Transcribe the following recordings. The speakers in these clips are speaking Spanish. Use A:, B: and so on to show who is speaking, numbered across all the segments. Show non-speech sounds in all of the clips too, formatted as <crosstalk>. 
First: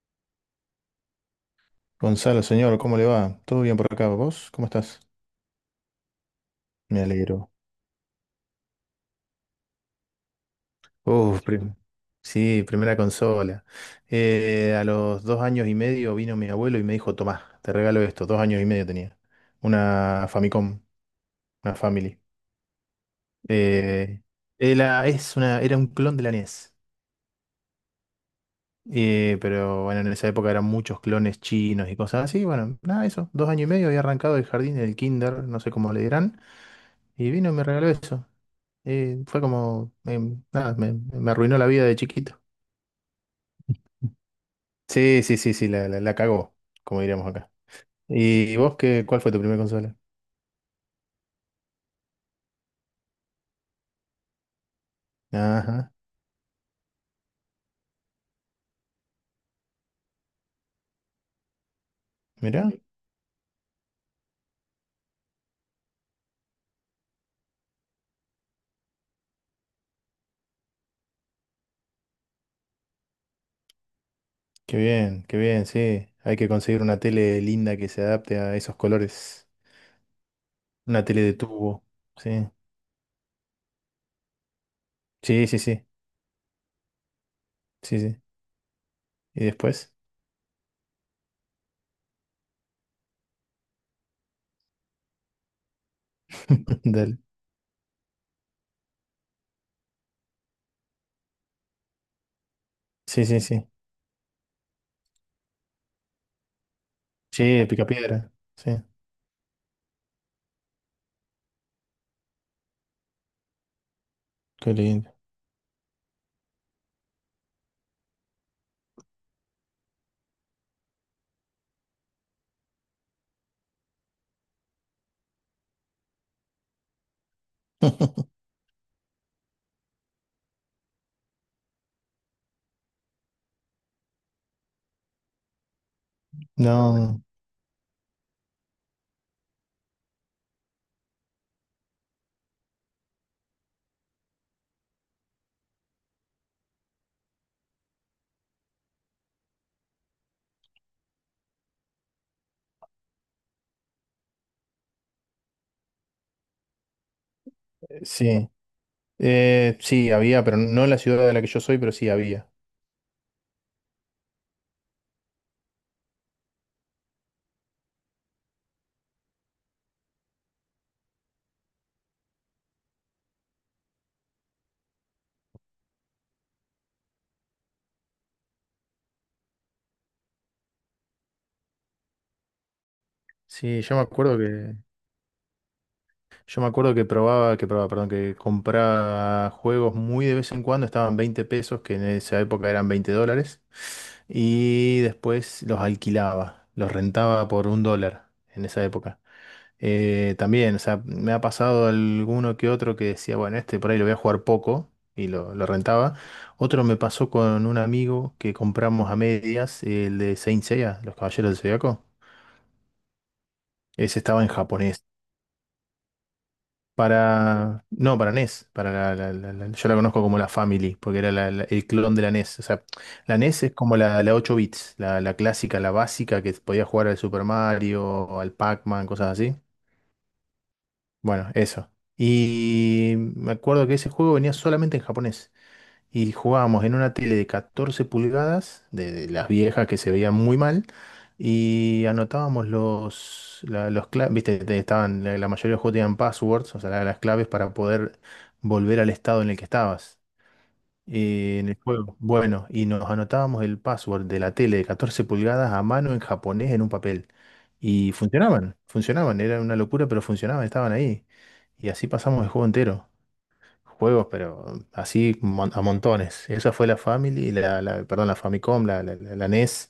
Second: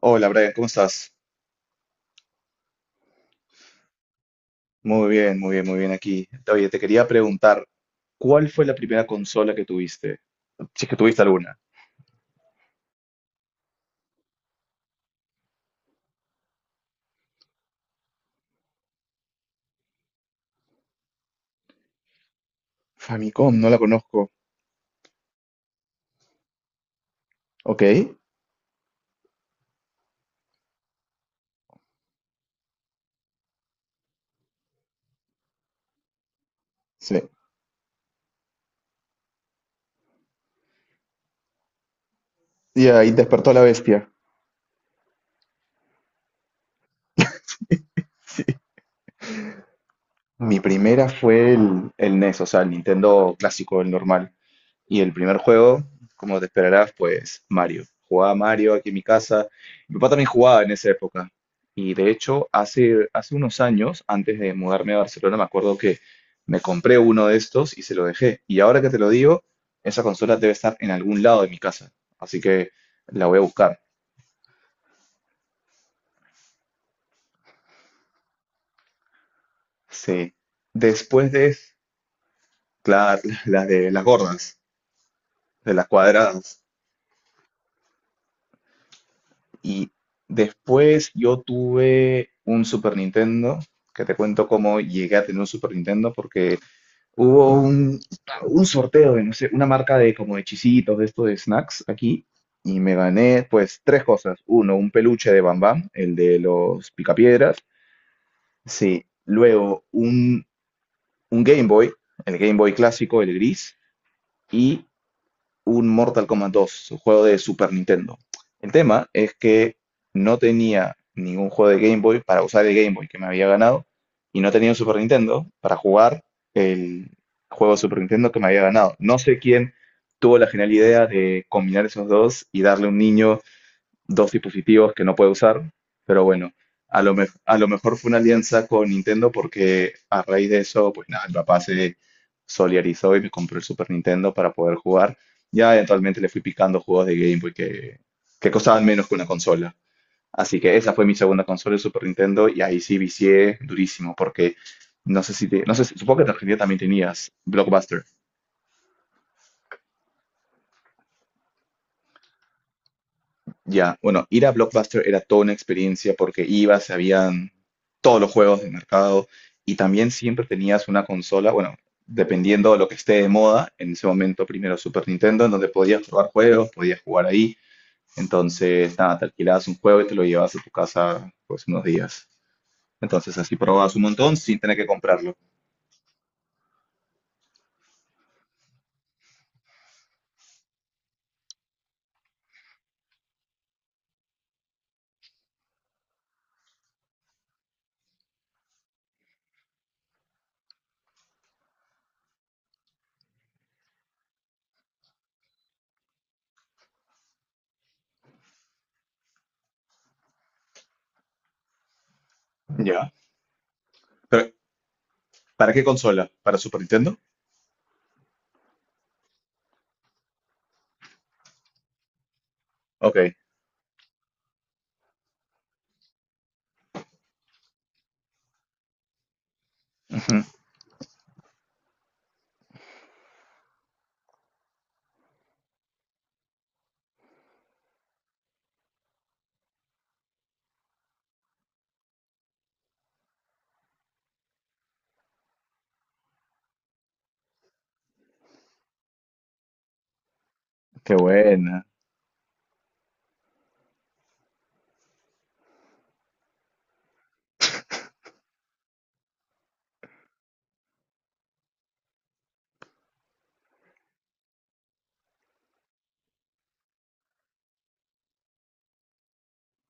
A: Hola Brian, ¿cómo estás?
B: Gonzalo, señor, ¿cómo le va? ¿Todo bien por acá? ¿Vos? ¿Cómo estás?
A: Muy bien, muy bien, muy bien aquí. Oye, te
B: Me
A: quería
B: alegro.
A: preguntar, ¿cuál fue la primera consola que tuviste? Si es que tuviste
B: Uf,
A: alguna.
B: prim- sí, primera consola. A los dos años y medio vino mi abuelo y me dijo, Tomá, te regalo esto. Dos años y medio tenía. Una Famicom, una Family.
A: Famicom, no la
B: Eh,
A: conozco.
B: era un clon de la NES.
A: Ok,
B: Pero bueno, en esa época eran muchos clones chinos y cosas así. Bueno, nada, eso. Dos años y medio había arrancado el jardín, el kinder, no sé cómo le dirán.
A: sí.
B: Y vino y me regaló eso. Fue como, nada, me arruinó la vida de chiquito.
A: Y ahí despertó la bestia.
B: Sí, sí, sí, sí, la cagó, como diríamos acá. ¿Y vos qué, cuál fue tu primera consola?
A: Mi primera fue el NES, o sea, el Nintendo clásico, el normal. Y el primer juego,
B: Ajá,
A: como te esperarás, pues Mario. Jugaba Mario aquí en mi casa. Mi papá también jugaba en esa época. Y de hecho,
B: mirá,
A: hace unos años, antes de mudarme a Barcelona, me acuerdo que me compré uno de estos y se lo dejé. Y ahora que te lo digo, esa consola debe estar en algún lado de mi casa. Así que la voy a buscar.
B: qué bien, sí. Hay que conseguir una tele linda que se adapte a esos colores.
A: Sí.
B: Una tele
A: Después
B: de
A: de,
B: tubo, sí.
A: claro, <laughs> las de las gordas,
B: Sí, sí,
A: de las
B: sí,
A: cuadradas.
B: sí, sí. ¿Y
A: Y
B: después?
A: después yo tuve un Super Nintendo, que te cuento cómo llegué a tener un Super Nintendo, porque
B: <laughs> Dale.
A: hubo un, sorteo de, no sé, una marca de como de chisitos, de esto de snacks aquí, y me
B: Sí, sí,
A: gané
B: sí.
A: pues tres cosas. Uno, un peluche de Bam Bam, el de los
B: Sí,
A: picapiedras.
B: el picapiedra, sí.
A: Sí, luego un Game Boy, el Game Boy clásico, el gris,
B: Qué
A: y
B: lindo.
A: un Mortal Kombat 2, un juego de Super Nintendo. El tema es que no tenía ningún juego de Game Boy para usar el Game Boy que me había ganado y no tenía un Super Nintendo para jugar el juego de Super Nintendo que me
B: <laughs>
A: había ganado. No sé quién tuvo la genial idea de combinar esos dos y darle a un niño dos dispositivos que no puede usar, pero bueno,
B: No,
A: a lo mejor fue una alianza con Nintendo porque a raíz de eso, pues nada, mi papá se solidarizó y me compró el Super Nintendo para poder jugar. Ya eventualmente le fui picando juegos de Game Boy que costaban menos que una consola. Así que esa fue mi segunda consola, el Super Nintendo, y ahí sí vicié durísimo porque no sé si te- no sé si- supongo que en Argentina también tenías Blockbuster.
B: sí. Sí, había, pero no en la ciudad de la que yo soy, pero sí había.
A: Ya, bueno, ir a Blockbuster era toda una experiencia porque ibas, habían todos los juegos del mercado y también siempre tenías una consola, bueno, dependiendo de lo que esté de moda, en ese momento primero Super Nintendo, en donde podías jugar juegos, podías jugar ahí, entonces nada, te alquilabas un juego y te lo llevabas a tu casa pues unos días. Entonces así
B: Sí,
A: probabas
B: yo
A: un
B: me
A: montón
B: acuerdo
A: sin tener
B: que,
A: que comprarlo.
B: yo me acuerdo que perdón, que compraba juegos muy de vez en cuando, estaban 20 pesos, que en esa época eran 20 dólares, y después los alquilaba, los rentaba por un dólar en esa época. También, o sea, me ha pasado alguno que otro que decía, bueno, este por ahí lo voy a jugar poco, y lo rentaba. Otro me pasó con un amigo que compramos a medias, el de Saint Seiya, Los Caballeros del Zodiaco.
A: Ya.
B: Ese estaba en
A: Pero,
B: japonés.
A: ¿para qué consola? ¿Para Super Nintendo?
B: Para. No, para NES. Para yo la conozco como la Family, porque era el clon de la NES. O sea,
A: Ok,
B: la NES es como la 8 bits, la clásica, la básica que podía jugar al Super Mario, al Pac-Man, cosas así. Bueno, eso. Y me acuerdo que ese juego venía solamente en japonés. Y jugábamos en una tele de 14 pulgadas, de las viejas que se veían muy mal, y anotábamos los, la- los cla- viste, estaban, la mayoría de los juegos tenían passwords, o sea, las claves para poder volver al estado en el que estabas.
A: qué
B: En el
A: buena.
B: juego. Bueno, y nos anotábamos el password de la tele de 14 pulgadas a mano en japonés en un papel. Y funcionaban, era una locura, pero funcionaban, estaban ahí. Y así pasamos el juego entero. Juegos, pero así a montones. Esa fue la Family, perdón, la Famicom, la NES.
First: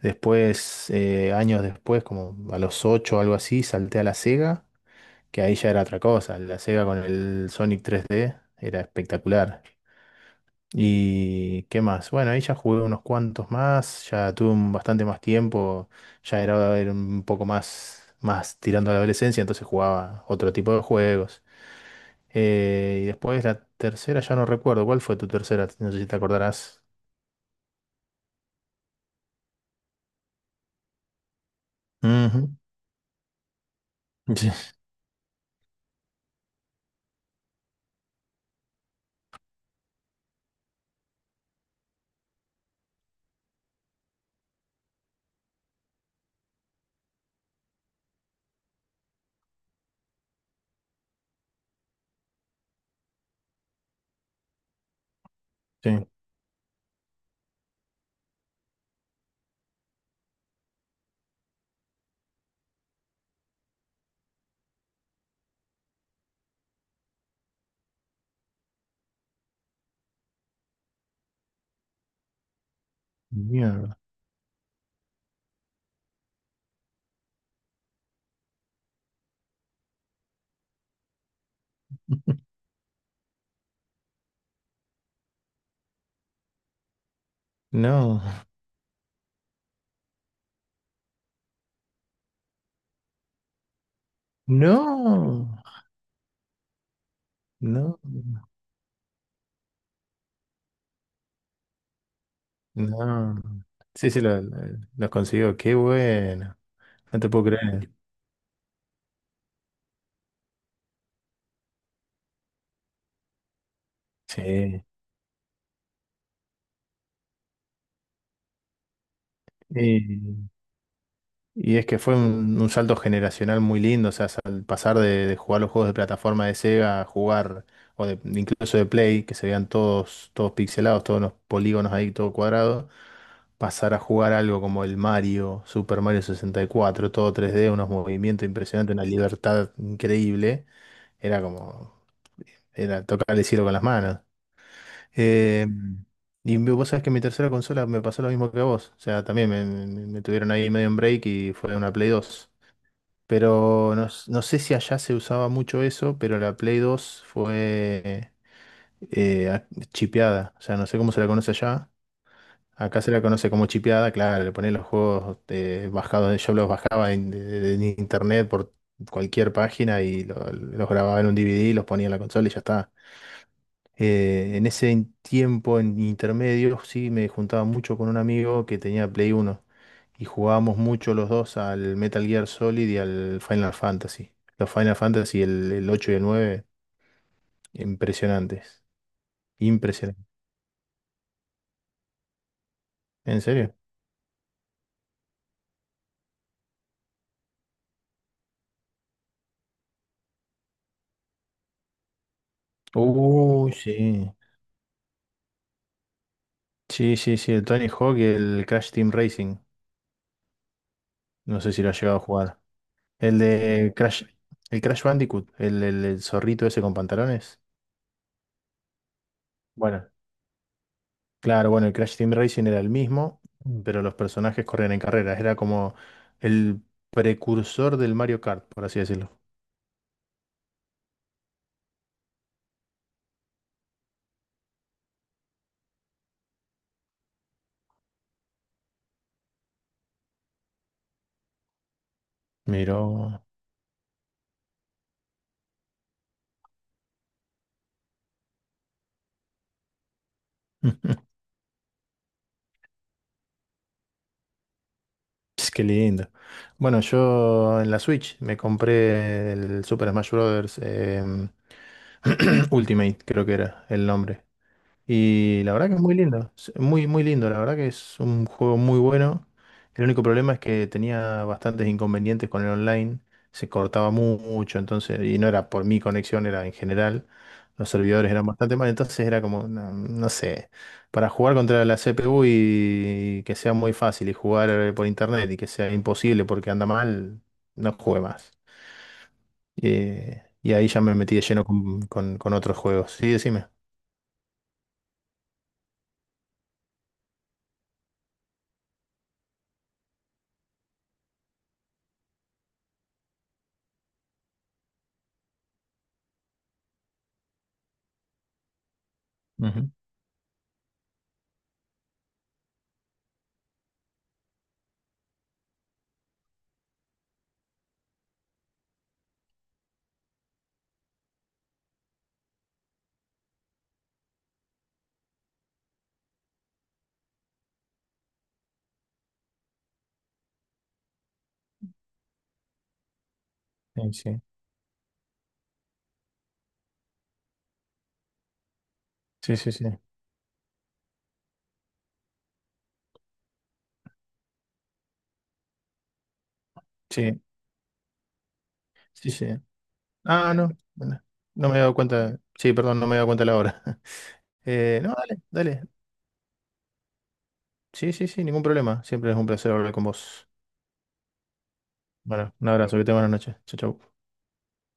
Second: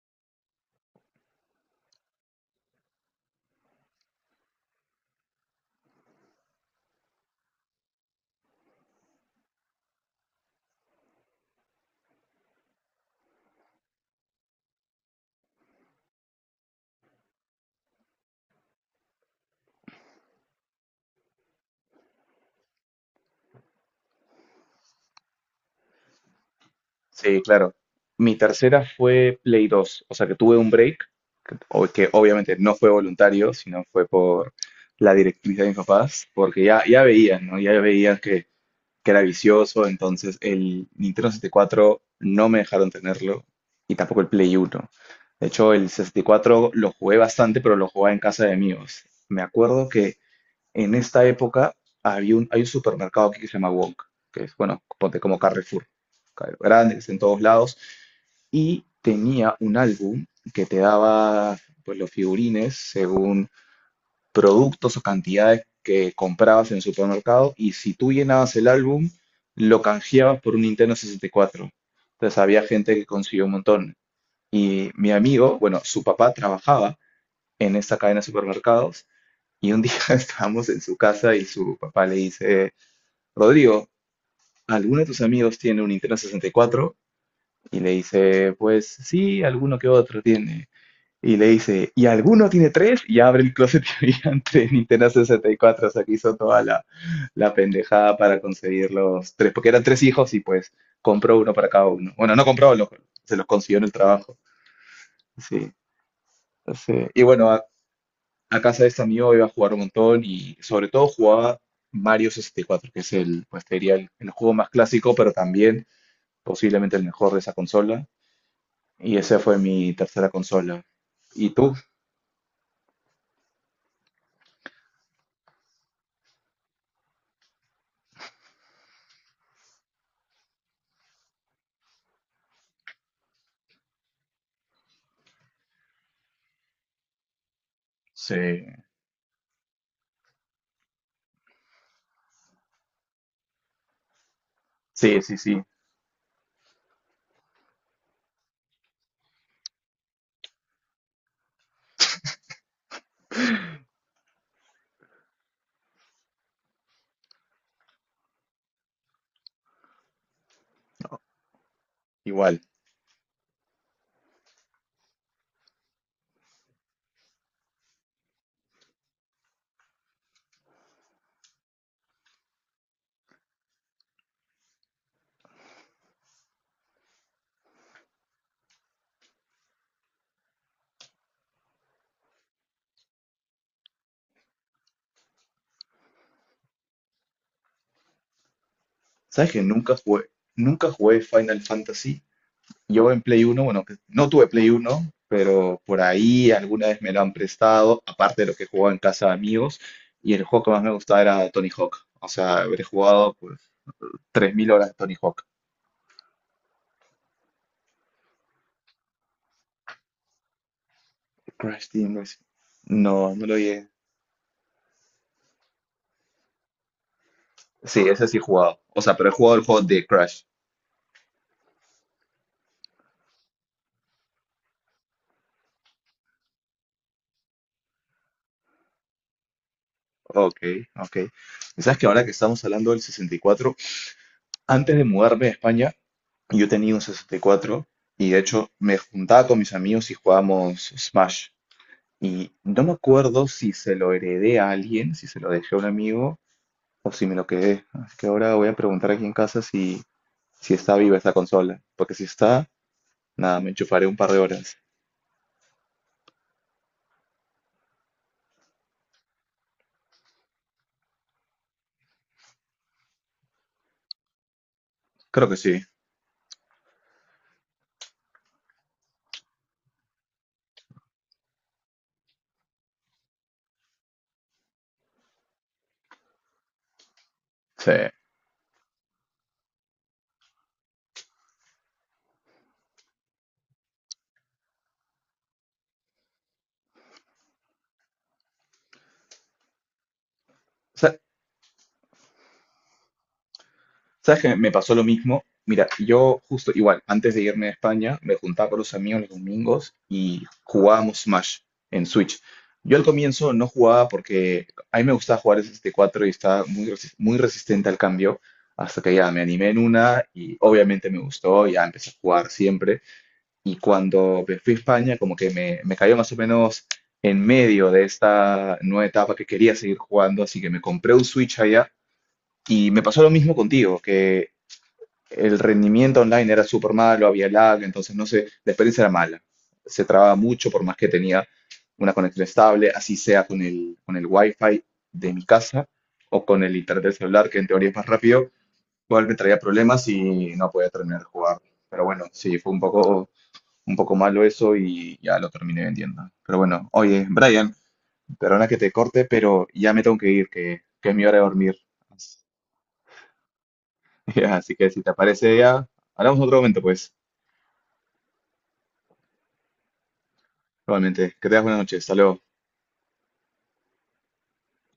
B: Después, años después, como a los 8 o algo así, salté a la Sega, que ahí ya era otra cosa. La Sega con el Sonic 3D era espectacular. ¿Y qué más? Bueno, ahí ya jugué unos cuantos más, ya tuve un- bastante más tiempo, era un poco más, más tirando a la adolescencia, entonces jugaba otro tipo de juegos. Y después la tercera, ya no recuerdo. ¿Cuál fue tu tercera? No sé si te acordarás.
A: Sí, claro. Mi tercera fue Play 2, o sea que tuve un break, que
B: Ujú.
A: obviamente
B: <laughs>
A: no fue voluntario, sino fue
B: Sí,
A: por la directriz de mis papás, porque ya veían, ¿no? Ya veían que era vicioso, entonces el Nintendo 64 no me dejaron tenerlo y tampoco el Play 1. De hecho, el 64 lo jugué bastante, pero lo jugaba en casa de amigos. Me acuerdo que en esta época hay un supermercado aquí que se llama Wonk, que es, bueno, ponte como Carrefour,
B: sí.
A: claro, grande, que está en todos lados, y tenía un álbum que te daba pues, los figurines según productos o cantidades que comprabas en el supermercado, y si tú llenabas el álbum, lo canjeabas por un Nintendo 64. Entonces había gente que consiguió un montón.
B: Mierda.
A: Y mi amigo, bueno, su papá trabajaba en esta cadena de supermercados y un día <laughs> estábamos en su casa y su papá le dice, Rodrigo, ¿alguno de tus amigos tiene un Nintendo 64? Y cuatro? Y le
B: No.
A: dice, pues sí, alguno que otro tiene. Y le dice, ¿y alguno tiene tres? Y abre el closet <laughs> y habían tres Nintendo
B: No.
A: 64. O sea, que hizo toda la
B: No.
A: pendejada para conseguir los tres, porque eran tres hijos y pues compró uno para cada uno. Bueno, no compró, se
B: No.
A: los consiguió en el
B: Sí, sí,
A: trabajo.
B: lo consiguió.
A: Sí,
B: Qué bueno.
A: sí.
B: No
A: Y
B: te puedo
A: bueno, a
B: creer.
A: casa de este amigo iba a jugar un montón y sobre todo jugaba Mario 64, que es el, pues te diría, el juego más
B: Sí.
A: clásico, pero también posiblemente el mejor de esa consola. Y esa fue mi tercera
B: Sí.
A: consola. ¿Y tú?
B: Y es que fue un salto generacional muy lindo, o sea, al pasar de jugar los juegos de plataforma de Sega a jugar, o de, incluso de Play, que se veían todos, todos pixelados, todos los polígonos ahí, todo cuadrado, pasar a jugar algo como el Mario, Super Mario 64, todo tres d unos
A: Sí,
B: movimientos impresionantes, una libertad increíble, era como, era tocar el cielo con las manos.
A: sí, sí, sí,
B: Eh, vos sabés que mi tercera consola me pasó lo mismo que a vos, o sea, también me tuvieron ahí medio en break y fue una Play 2. Pero no, no sé si allá se usaba mucho eso, pero la Play 2 fue eh, a- chipeada. O sea, no sé cómo se la conoce allá.
A: igual.
B: Acá se la conoce como chipeada, claro, le ponen los juegos bajados, yo los bajaba en internet por cualquier página y los grababa en un DVD, los ponía en la consola y ya está. En ese tiempo, en intermedio, sí me juntaba mucho con un amigo que tenía Play 1 y jugábamos mucho los dos al Metal Gear Solid y al Final Fantasy. Los Final Fantasy, el 8 y el 9, impresionantes.
A: ¿Sabes que nunca jugué,
B: Impresionantes.
A: nunca jugué Final Fantasy? Yo en
B: ¿En
A: Play uno
B: serio?
A: bueno, que no tuve Play uno pero por ahí alguna vez me lo han prestado, aparte de lo que jugaba en casa de amigos, y el juego que más me gustaba era Tony Hawk. O sea, habré jugado pues,
B: Uy, sí.
A: 3000 horas de Tony Hawk.
B: Sí, sí, sí, el Tony Hawk y el Crash Team Racing. No sé si
A: Crash
B: lo has
A: Team
B: llegado a
A: Racing.
B: jugar.
A: No,
B: El
A: no lo llegué.
B: de Crash, el Crash Bandicoot, el zorrito ese con pantalones.
A: Sí, ese sí he jugado. O sea, pero he jugado el juego de
B: Bueno,
A: Crash.
B: claro, bueno, el Crash Team Racing era el mismo, mm, pero los personajes corrían en carreras. Era como el precursor del Mario Kart, por así decirlo.
A: Ok, ok. Y sabes que ahora que estamos hablando del 64, antes de mudarme a España, yo tenía un 64 y cuatro y de hecho me juntaba con mis amigos y jugábamos Smash. Y no me
B: Miró.
A: acuerdo si se lo heredé a alguien, si se lo dejé a un amigo o si me lo quedé. Así que ahora voy a preguntar aquí en casa si está viva esta
B: <laughs>
A: consola. Porque si está, nada, me enchufaré un par de horas.
B: Ps, qué lindo. Bueno, yo en la Switch me compré el Super Smash Bros. <clears throat> Ultimate, creo que era el nombre.
A: Creo que
B: Y la
A: sí.
B: verdad que es muy lindo, es muy, muy lindo, la verdad que es un juego muy bueno. El único problema es que tenía bastantes inconvenientes con el online, se cortaba mucho, entonces, y no era por mi conexión, era en general, los
A: Sí.
B: servidores eran bastante mal, entonces era como, no, no sé, para jugar contra la CPU y, que sea muy fácil y jugar por internet y que sea imposible porque anda mal, no jugué más. Y ahí ya me
A: Sa-
B: metí de lleno con otros juegos. Sí, decime.
A: ¿Sabes que me pasó lo mismo? Mira, yo justo igual, antes de irme a España, me juntaba con los amigos los domingos y jugábamos Smash en Switch. Yo al comienzo no jugaba porque a mí me gustaba jugar S64 y cuatro y estaba muy resistente al cambio, hasta que ya me animé en
B: Ujú.
A: una y obviamente me gustó, ya empecé a jugar siempre. Y cuando me fui a España, como que me cayó más o menos en medio de esta nueva etapa que quería seguir jugando, así que me compré un Switch allá. Y me pasó lo mismo contigo, que el rendimiento online era súper malo, había lag, entonces no sé, la experiencia era mala. Se trababa mucho por más que tenía una conexión estable, así sea con el,
B: Sí,
A: wifi de mi casa o con el internet del celular, que en teoría es más rápido, igual me
B: sí,
A: traía
B: sí, sí, sí.
A: problemas y no podía terminar de jugar. Pero bueno, sí, fue un poco malo eso y ya lo terminé vendiendo. Pero bueno, oye,
B: Sí,
A: Brian, perdona que te corte,
B: sí, sí.
A: pero ya me tengo que ir,
B: Ah, no,
A: que es
B: bueno,
A: mi hora de
B: no
A: dormir.
B: me he dado cuenta. Sí, perdón, no me he dado cuenta de la hora. <laughs>
A: <laughs> Así que si
B: Eh,
A: te
B: no, dale,
A: aparece
B: dale.
A: ya, hablamos en otro momento, pues.
B: Sí, sí, sí, ningún problema. Siempre es un placer hablar con vos.
A: Igualmente, que tengas buenas noches. Hasta luego.
B: Bueno, un abrazo, que te buenas noches. Chau, chau.